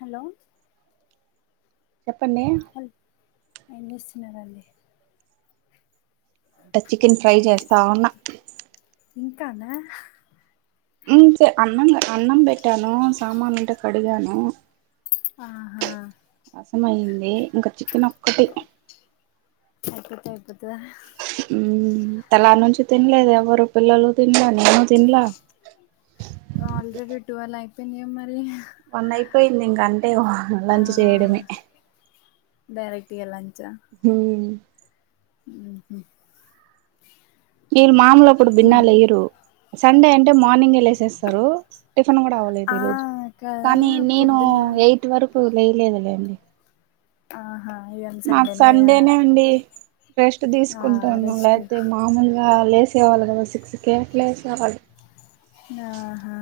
Hello చెప్పండి hello ఏం చేస్తున్నరండి ట చికెన్ ఫ్రై చేస్తా ఉన్నా ఇంకానా ఉ స అన్నం అన్నం పెట్టాను సామాన్లు ఉంటే కడిగాను ఆహా రసం అయింది ఇంకా చికెన్ ఒక్కటి అయిపోతే అయిపోతాదా ఉ తలార నుంచి తినలేదు ఎవరు పిల్లలు తిన్ల నేను తిన్లా ఆల్రెడీ ట్వెల్వ్ అయిపోయింది గా మరి వన్ అయిపోయింది ఇంక అంటేమో ఆ లంచ్ చేయడమే డైరెక్ట్ ఇగా లంచ్ ఆ హు ఉహు వీళ్ళు మామూలు అప్పుడు బిన్నలు మ్మ్. వేయరు సండే అంటే మార్నింగ్ ఏ లేసేస్తారు టిఫిన్ కూడా అవ్వలేదు ఆ ఈరోజు కదా కానీ నేను పొద్దున్న ఎయిట్ వరకు లేయలేదు లేండి ఆహా ఇవాళ మాకు కదా సండేనే ఉండి రెస్ట్ ఆ తీసుకుంటాన్నాడ్ రెస్ట్ లేకపోతే మామూలుగా లేసేవాళ్ళు గద సిక్స్ కే లేసేవాడు ఆహా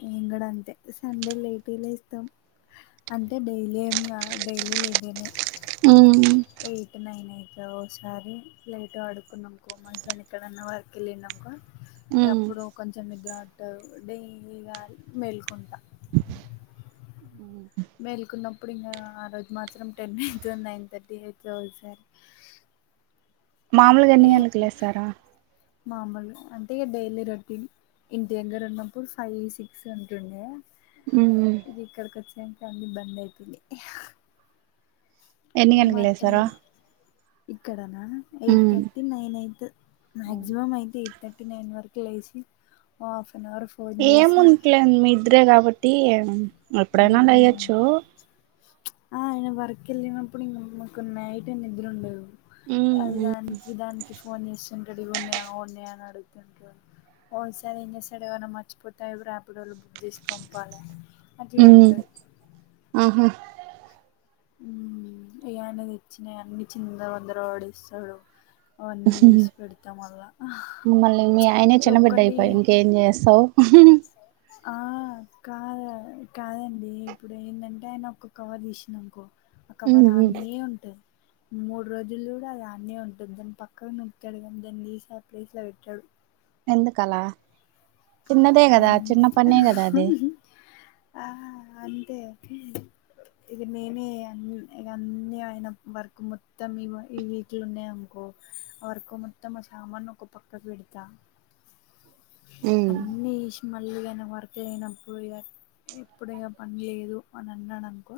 మేము కూడా అంతే సండే లేటే లేస్తాం అంటే డైలీ ఏం గా డైలీ లేగను ఊ ఎయిట్ నైన్ అయితది ఓసారి లేట్ పడుకున్నాముకో మా హస్బెండ్ ఎక్కడన్నా వర్క్ వెళ్లిండనుకో ఉమ్ ఇప్పుడు కొంచెం ఇద్ర అట్ డైలీగా మేల్కుంటా మేలుకున్నప్పుడు ఇంకా ఆ రోజు మాత్రం టెన్ అయితది నైన్ థర్టీ అయితది ఒకసారి మాముూలుగా ఎన్ని గంటలకు లేస్తారు మామూలు అంటే ఇక డైలీ రొటీన్ ఇంటి దగ్గర ఉన్నప్పుడు ఫైవ్ సిక్స్ ఉంటుండే ఊ ఇగ ఇక్కడికి వచ్చినంక అన్ని బందయితుంది ఎన్ని గంటలకు లేస్తారు అత్తమ్మ ఇక్కడనా ఎయిట్ థర్టీ నైన్ అయితద్ మ్యాక్సిమం అయితే ఎయిట్ థర్టీ నైన్ వరకు లేచి ఓ హాఫ్ అన్ అవర్ ఫోన్ ఏం చేసి ఉంట్లే మీ ఇద్దరే కాబట్టి ఎప్పుడైనా లెయ్యచ్చు ఆ అయన వర్క్ వెళ్ళినప్పుడు ఇంకా మాకు నైట్ నిద్ర ఉండదు ఊ అవి దానికి దానికి ఫోన్ చేస్తుంటాడు ఇవి ఉన్నాయా అవి ఉన్నాయా అని అడుగుతుంటాడు పోన్సార్ ఏం చేశాడు ఏవన్నా మర్చిపోతాయి రాపిడో బుక్ చేసి పంపాలే ఉమ్ ఆహా ఊ ఇగ ఆయన తేచ్చినయన్నీ చిందర వందర పడేస్తాడు మమ్మల్ని మీ ఆయనే ఇప్పుడు చిన్నబిడ్డ అయిపోయె ఇంకేం చేస్తావ్ స ఆ కాదా కాదండి ఇప్పుడు ఏందంటే ఆయన ఒక కవర్ తీసిండనుకో ఆ కవరానీ ఉంటే మూడు రోజుల్లూగా అది ఆడనే ఉంటుంది దాన్ని పక్కకు నూకుతాడు కానీ దాన్ని తీసి దాని ప్లేస్ లో పెట్టడు ఎందుకలా చిన్నదే కదా ఆయనంతే చిన్న పనే కదా అది ఆహా అంతే ఓకే ఇవి నేనే అన్నీ ఇగ అన్నీ ఆయిన వర్కు మొత్తం ఇవ ఇవి ట్లు ఉన్నాయి అనుకో వర్కు మొత్తం ఆ సామాను ఒక పక్కకు పెడతా ఊ అన్నీ ఏషి మళ్ళీ గాన వర్క్ లేనప్పుడు ఇగ ఎప్పుడైగా పని లేదు అని అన్నాడు అనుకో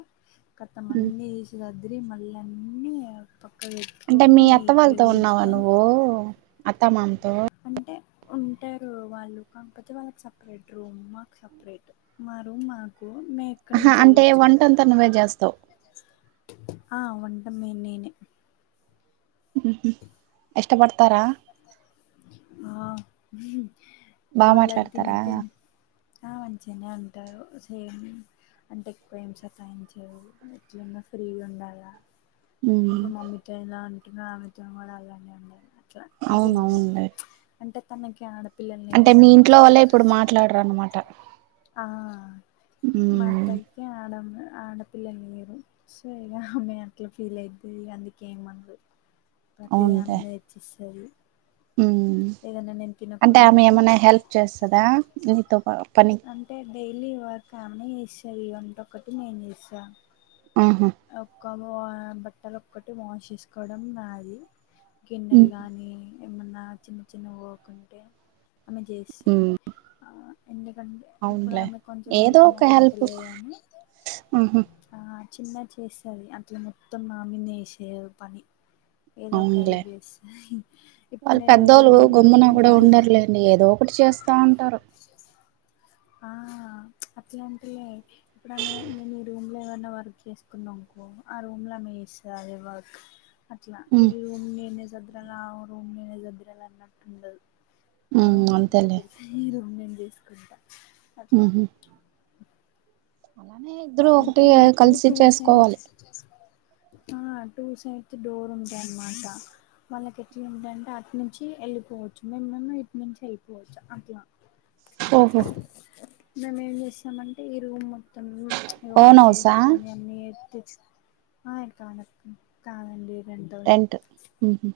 ఖతం ఉమ్ అన్నీ యేషి గద్రి మళ్ళ అన్నీ ఓ పక్కకు పె అంటే మీ అత్త వాళ్ళతో ఉన్నావా నువ్వు అత్తా మామతో అంటే ఉంటారు వాళ్ళు కాకపోతే వాళ్ళకి సపరేట్ రూం మాకు స సప్రేట్ మా రూమ్ మాకు మే ఇక్కడి ఆహా నుంచి అంటే ఎళ్లొచ్చు వంటంతా నువ్వే చేస్తావు ఆ వంటమ్మే నేనే హూహూ ఇష్టపడతారా ఆ బాగా వాళ్ళు అది తిని మాట్లాడతారా తి ఆ మంచిగనే ఉంటారు సేమ్ అంటే ఎక్కువ ఏం సతాయించవు ఎట్లున్నా ఫ్రీ గుండాల ఉమ్ ఇప్పుడు మమ్మీతో ఎలా ఉంటున్నా ఆమెతో కూడా అలానే ఉండే అట్లా అవును అట్లుంటది అవునులే అంటే తనకి ఆడపిల్లలు లేరు అనమాట ట్లాడరనమాట ఆ మా అత్తయ్య కి ఆడము ఆడపిల్లలు లేరు సో ఇగ ఆమె అట్లా ఫీల్ అయిపోయి అందుకే ఏం అనదు ప్రతిదీ ఆమెనే తెచ్చిస్తది ఊ ఏదన్నా నేను అంటే తినకున్నా ఆమె కూడా ఏమన్నా హెల్ప్ చేస్తదా నీతో ప పని అంటే డైలీ వర్క్ ఆమెనే చేస్తది వంట ఒకటి నేను చేస్తా ఆహా ఒక్క వా బట్టలు ఒక్కటి వాష్ చేసుకోవడం నాది గిన్నెలు గానీ ఏమన్నా చిన్న చిన్న వొకుంటే ఆమె చేస్తాది ఉమ్ ఆ ఎందుకంటే ఇప్పుడు అవునులే ఆమె కొంచెం హెల్త్ బావుంటలేదని ఊహూ ఆ చిన్న చేస్తది అట్ల మొత్తం ఆమెనే ఏషేది పని ఏదో ఒక అవునులే హెల్ప్ చెస్తది ఇప్పుడు నేను ఈ రూం మొత్తం సదురుకో ని ఏదో ఒకటి చేస్తా ఉంటారు ఆ అట్లంటే ఇప్పుడు ఆమె నేను ఈ రూం లో ఏవన్నా వర్క్ చేసుకున్నా అనుకో ఆ రూం లో ఆమె చేస్తది అదే వర్క్ అట్లా ఈ ఉమ్ రూం నేనే సదరాల ఆమె రూం నేనే సదరాల అన్నట్టు ఉండదు ఆ ఉమ్ రూం ఆమె అంతేలే సదిరితే ఈ రూం నేను జూసుకుంటా అట్లా ఉహు అలానే ఇద్దరూ అంటే ఒకటిగా మాకు కలిసి టూ చేసుకోవాలి సైడ్స్ ఆ టూ సైడ్స్ డోర్ ఉంటాయి అన్నమాట వాళ్ళకు ఎట్లుందంటే అటు నుంచి వెళ్ళిపోవచ్చు మేమేమో ఇటు నుంచి వెళ్ళిపోవచ్చు అట్లా హా ఓహో మేము ఏం చేస్తామంటే ఈ రూమ్ మొత్తం ఇగ ఓన్ వంట హౌసా చేసుకొని అన్నీ తెచ్ ఆ ఇంకా ఉన్నారు కాదండి రొండు రోజులు హ్మ్ హు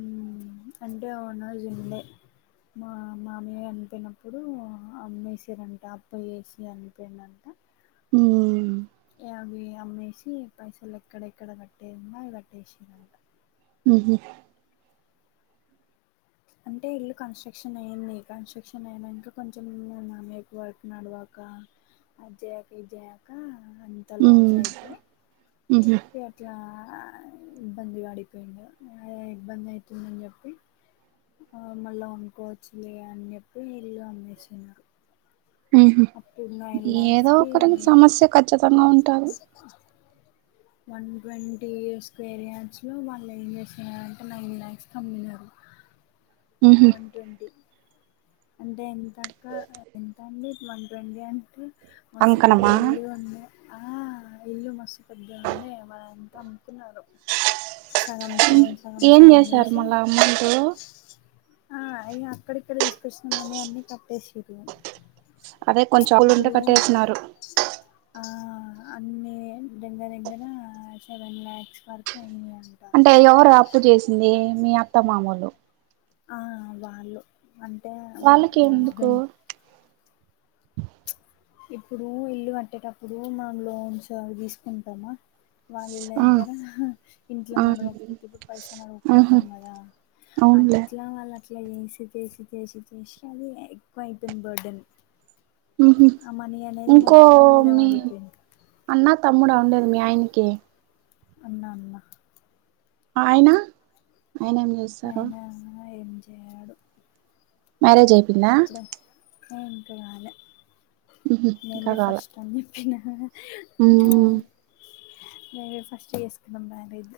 మ్మ్ అంటే ఓనర్స్ ఉండే మా మామయ్య చనిపోయినప్పుడు అమ్మేసిరంట అప్పు చేసి చనిపోయిండంట మ్మ్ ఇగ అవి అమ్మేసి పైసలు ఎక్కడెక్కడ కట్టేదుందో ఇవి కట్టేసిందంట మ్మ్ హు అంటే ఇల్లు కన్స్ట్రక్షన్ అయిింది కన్స్ట్రక్షన్ అయినంక కొంచెం మా మామయ్యకు వర్క్ నడవక అది జెయ్యక ఇది జెయ్యక అంత ఉమ్ లాస్ అయిపోయి ఉహు ఇగ ఇట్లా ఇబ్బంది పడిపోయిండు అ ఇబ్బంది అయితుందని చెప్పి ఆ మళ్ళా కొనుకోవచ్చులే అని చెప్పి ఇల్లు అమ్మేసిండు అంట ఉహు అప్పుడు నైన్ లాక్స్ ఏదో కి ఒకరికి సమస్య ఖచ్చితంగా ఉంటాది వన్ ట్వంటీ స్క్వేర్ యార్డ్స్లో వాళ్ళు ఏం చేసినార అంటే నైన్ ల్యాక్స్ కి అమ్మినారు ఉహు వన్ ట్వంటీ అంటే ఎంత అక్క ఎంతండి వన్ ట్వంటీ అంటే మస్త్ పెద్ద అంకనమా ఇల్లు ఉన్న ఆ ఇల్లు మస్త్ పెద్ద ఉండే మన అంతా అమ్ముకున్నారు సగం సగం సగం ఏం సగం చేసారు చేసి మళ్ళా అమౌంట్ ఆ ఇగ అక్కడిక్కడ తీసుకొచ్చినవన్ని అన్ని కట్టేసిర్రు అదే కొంచెం అప్పులుంటే ఇప్పుడు కట్టేసినారు ఆ అన్ని దగ్గర దగ్గర సెవెన్ ల్యాక్స్ వరకు అయినాయియంట అంటే ఎవరు అప్పు చేసింది మీ అత్త మామోళ్ళు ఆ వాళ్ళు అంటే వాళ్ళకి మా హస్బెండ్ కాళి ఇప్పుడు ఇల్లు కట్టేటప్పుడు మనం లోన్స్ అవి తీసుకుంటామా వాళ్ళ ఆ దగ్గర ఇంట్లో ఆ నడవకపోతే ఇప్పుడు పైసా ఆహా నడుగుకుంటాం కదా అవునులే అట్లా వాళ్ళు అట్ల వేసి చేసి చేసి చేసి అది ఎక్కువ అయిపోయింది బర్డన్ హ్మ్ హు ఇంకో మొత్తం మీద మీ పడిపోయింది అన్న తమ్ముడా ఉండేది మీ ఆయనకి అన్నా అన్నా ఆయనా ఆయన ఏం చేస్ ఆయన ఏం చేయడు మ్యారేజ్ అయిపోయిందా ఈ ఇంకా కాలే ఉహు నేనే ఫస్ట్ తనని పోయిన మ్మ్ మే ఫస్ట్ చేసుకున్నాాం మ్యారేజ్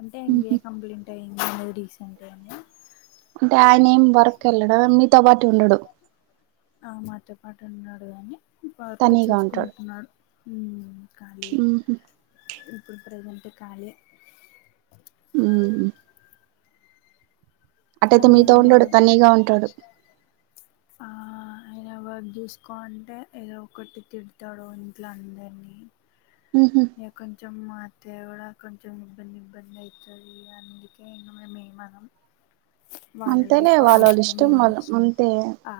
అంటే ఉహు ఎన్బీఏ కంప్లీట్ టైం అది రీసెంట్ గానే అంటే ఆయన ఏం వర్క్ వెెళ్ళడ మీతో పాటు ఉండడు ఆ మాతో పాటు ఉన్నాడు కాగాని పార్క్ తనీగా ఉంటాడు చూసుకుంటున్నాడు ఖాళీ యే ఉహు ఇప్పుడు ప్రజెంట్ ఖాళీ యే మ్మ్ అట్టయితే ఆయన మీతో ఏదో ఉండడు వర్క్ తన్నీగా ఉంటాడు ఆ ఏదో వర్క్ జూసుకో అంటే ఏదో ఒకటి తిడతడు ఇంట్ల అందరినీ ఉమ్ హ్ ఇగ కొంచెం మా అత్తయ గూడ కొంచెం ఇబ్బంది ఇబ్బంది అయితది అందుకే ఇంకా మేం ఏమనం వాళ్ళ అంతేలే లైఫ్ వాళ్ళ ఇష్టము ఇష్టం ఏమన్న వాళ్ళు అంతే జేస్కొని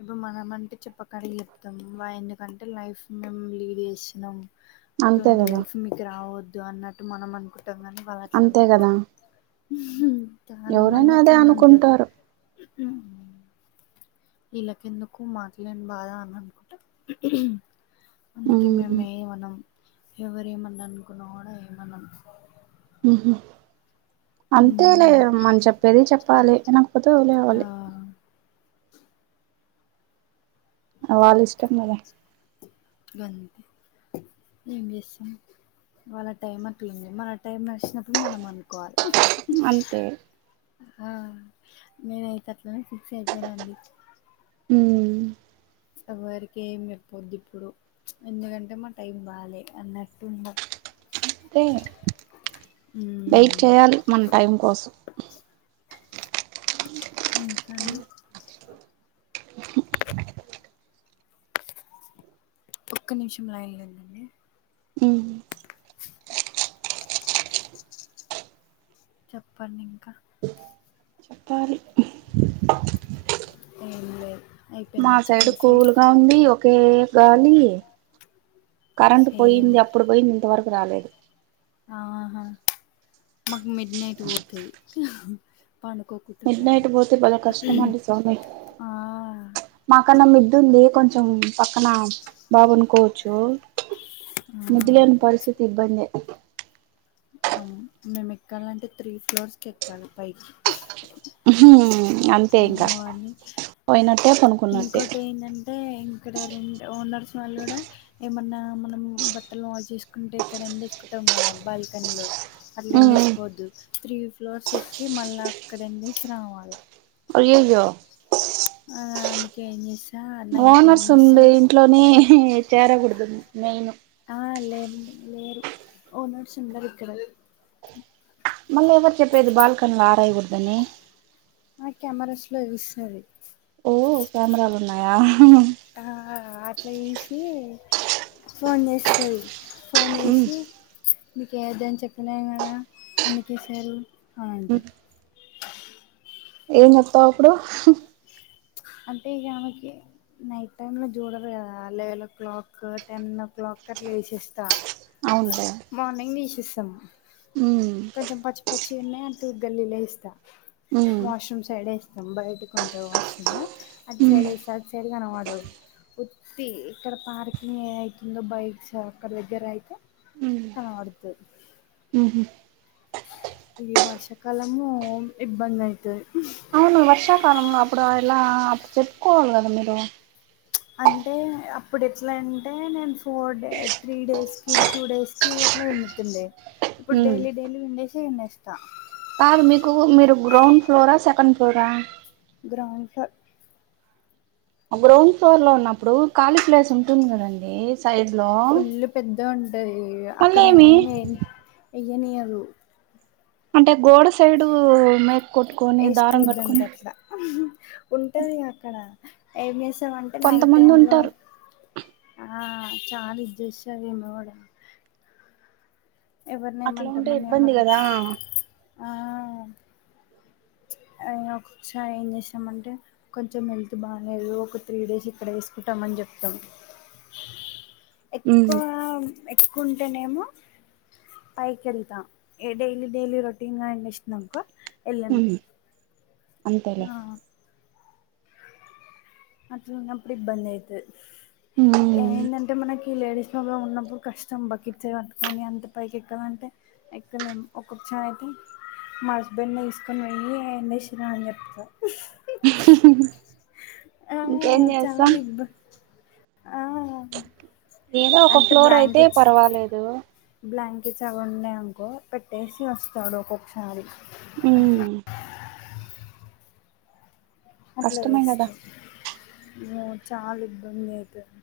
ఇప్పుడు మనమ అంటే చెప్పే కాడికి చెప్తాం ఎందుకంటే లైఫ్ మేము లీడ్ జేస్ నం అంతే అట్లాంటి కదా లైఫ్ మీకు రావద్దు అన్నట్టు మనం అనుకుంటాం గనీ వాలట్ల అంతే అనుకోరు కదా చాలా ఎవరైనా మంది అదే అట్లనే ఉంటరు అనుకుంటారు ఉమ్ ఇల్లకెందుకు మాక్లేని బాధ అని అనుకుంటర్ అందుకే మేము ఉమ్ ఏమనం ఎవర్ ఏమన్న అనుకున్నా కూడ ఏమనం ఉమ్ హు అంతేలే మన్ చెప్పేది చెప్పాలి ఇనకపోతే ఆ వదిలేవాలి వాల్లిష్టం గద గంతే వాళ్ళ టైం అట్లుంది మన టైం నడిచినప్పుడు మనం అనుకోవాలి అంతే ఆ నేనయితే అట్లనే ఫిక్స్ అయిపోయినండి ఉమ్ ఎవ్వరికేం చెప్పొద్ద్ ఇప్పుడు ఎందుకంటే మా టైం బాలే అన్నట్టు ఉండ అంతే వెయిట్ మ్మ్ చేయాలి మన టైం కోసం ఇంకాండి ఒక్క నిమిషం లైన్ లో ఉండండి ఉమ్ చెప్పండింకా చెప్పాలి ఏం లేదు మా అయిపోయిందా సైడ్ చికెన్ ఫ్రై కూల్గా ఉంది ఒక్ కే గాలి కరెంట్ సేమ్ పోయింది అప్పుడు పోయింది ఇంతవరకు రాలేదు ఆహా మాకు మిడ్ నైట్ పోతది మిడ్ పండుకోకున్ నైట్ పోతే భలే కష్టం అండి స్వామి ఆ మాకన్నా మిద్దుమ్ది కొంచెం పక్కన బా పనుకోవచ్చు ఆ టు లేేని పరిస్థితి ఇబ్బందే అవును మేమెక్కాలంటే త్రీ ఫ్లోర్స్ కి ఎక్కాలి పైకి అంతే ఇంకా వామ్మో అన్ని పోయినట్టే పనుకున్నట్టే ఇంకోటి ఏందంట్ టే ఇన్ ఇక్కడ రెంట్ ఓనర్స్ వాళ్ళు గూడ ఏమన్నా మనం బట్టలు వాష్ చేసుకుంటే ఇక్కడ ఎండేసూకుంటాం గదా బల్ కని లో ఉమ్ అట్లేండేసుకోవద్దు త్రీ ఫ్లోర్స్ ఎక్కి మళ్ళ అక్కడ ఎండేసి రావాలా అయ్యయ్యో అదే అందుకే ఏం జేస్ ఓనర్స్ ఉండే ఇంట్లోనే చేరగూడదు మెయిన్ ఆ లేర్ లేరు ఓనర్స్ ఉండరిక్కడ మళ్ళీ ఎవరు చెప్పేది బాల్కనీలో ఆరేయోద్దని ఆ కెమెరాస్ లో ఇస్తది ఓ కెమెరాలు ఉన్నాయా ఆ అట్లా చూసి ఫోన్ చేస్తది ఫోన్ ఉమ్ చేసి నీకేయద్దని చెప్పినను కదా ఎందుకేసారు అని ఉమ్ అంటది ఏం చెప్తావ్ అప్పుడు అంటే ఇక ఆమె కి నైట్ టైమ్ లో చూడరు కదా eleven o'clock ten o'clock అట్లే వేసేస్తా అవును లే మార్నింగ్ నిష ఇస్తము హ్మ్ కొంచెం పచ్చి పచ్చిన్నయి అంటూ గల్లీలో ఎస్తా ఉమ్ వాష్రూమ్ సైడేస్తే తం బా ఇట్టుకుంటావు వాష్రూమ్ అది ఉమ్ సైడ్ వేస్త అది సైడ్ కనబడవు వత్తి ఇక్కడ పార్కింగ్ ఏ అవుతుందో బైక్స్ అక్కడ దగ్గర అయితే ఆడుతు ఊహూ ఈ వర్షాకాలము ఇబ్బంది అయితది ము వర్షాకాలం అప్పుడు ఇలా అప్పుడు చెప్పుకోవాలి కదా మీరు అంటే అప్పుడు ఎట్లా అంటే నేను ఫోర్ డే త్రీ డేస్కి టూ డేస్ డ్రయ్యర్ లో విండుతుండే ఇప్పుడు ఉమ్ డైలీ డైలీ విండేసి విన్నేస్తా కాదు మీకు మీరు గ్రౌండ్ ఫ్లోరా సెకండ్ ఫ్లోరా గ్రౌండ్ ఫ్లో గ్రౌండ్ ఫ్లోర్ లో ఉన్నప్పుడు ఖాళీ ప్లేస్ ఉంటుంది కదండి సైడ్ లో పెద్ద ఉంటుంది అక్కడ ఏమి వెయ్యనీయదు అంటే గోడ సైడు మేక్ కొట్టుకొని దారం కట్టుకొని ఉంటుంది అక్కడ ఏం చేసామంటే నైట్ కొంతమంది టైంలో ఉంటారు ఆ చాల [unintelligible] ఎవరిని అట్లా ఉంటే ఏమంటామని ఇబ్బంది మనం కదా అయన ఒకసారి ఏం చేసామంటే కొంచెం హెల్త్ బానేదు ఒక త్రీ డేస్ ఇక్కడ వేసుకుంటామని చెప్తాం ఉమ్ ఎక్కువ ఎక్కువ ఉంటేనే ఏమో పైకెళ్తా డైలీ డైలీ రొటీన్గా ఎం ఇస్నంకో ఎళ్ళను ఉమ్ అంతేలే [unintelligible] న్నప్పుడు ఇబ్బందైతుది ఉమ్ ఏంద అంటే మనకి లేడీస్ ప్రబ్లం ఉన్నప్పుడు కష్టం బకెట్స్ ఏట్టుకొని అంత పైకి ఎక్కాలంటే ఎక్కలేను ఒక్కొక్క సారి మా హస్బెండ్ నీ తీసుకొని పోయి ఎండేసి రా అని చెప్ ఆ ఇంకేం చాల చేస్తాం ఇబ్ ఆ ఏదో ఒక అంటే ఫ్లోర్ అయితే బ్లాంకెట్స్ పర్వాలేదు బ్లాంకెట్స్ అవి ఉన్నాయనుకో పెట్టేసి వస్తాడు ఒక్కొక్కసారి ఉమ్ అట్లా అట్లా కష్టమే వేస్త కదా చాలా ఇబ్బంది అవుతుంది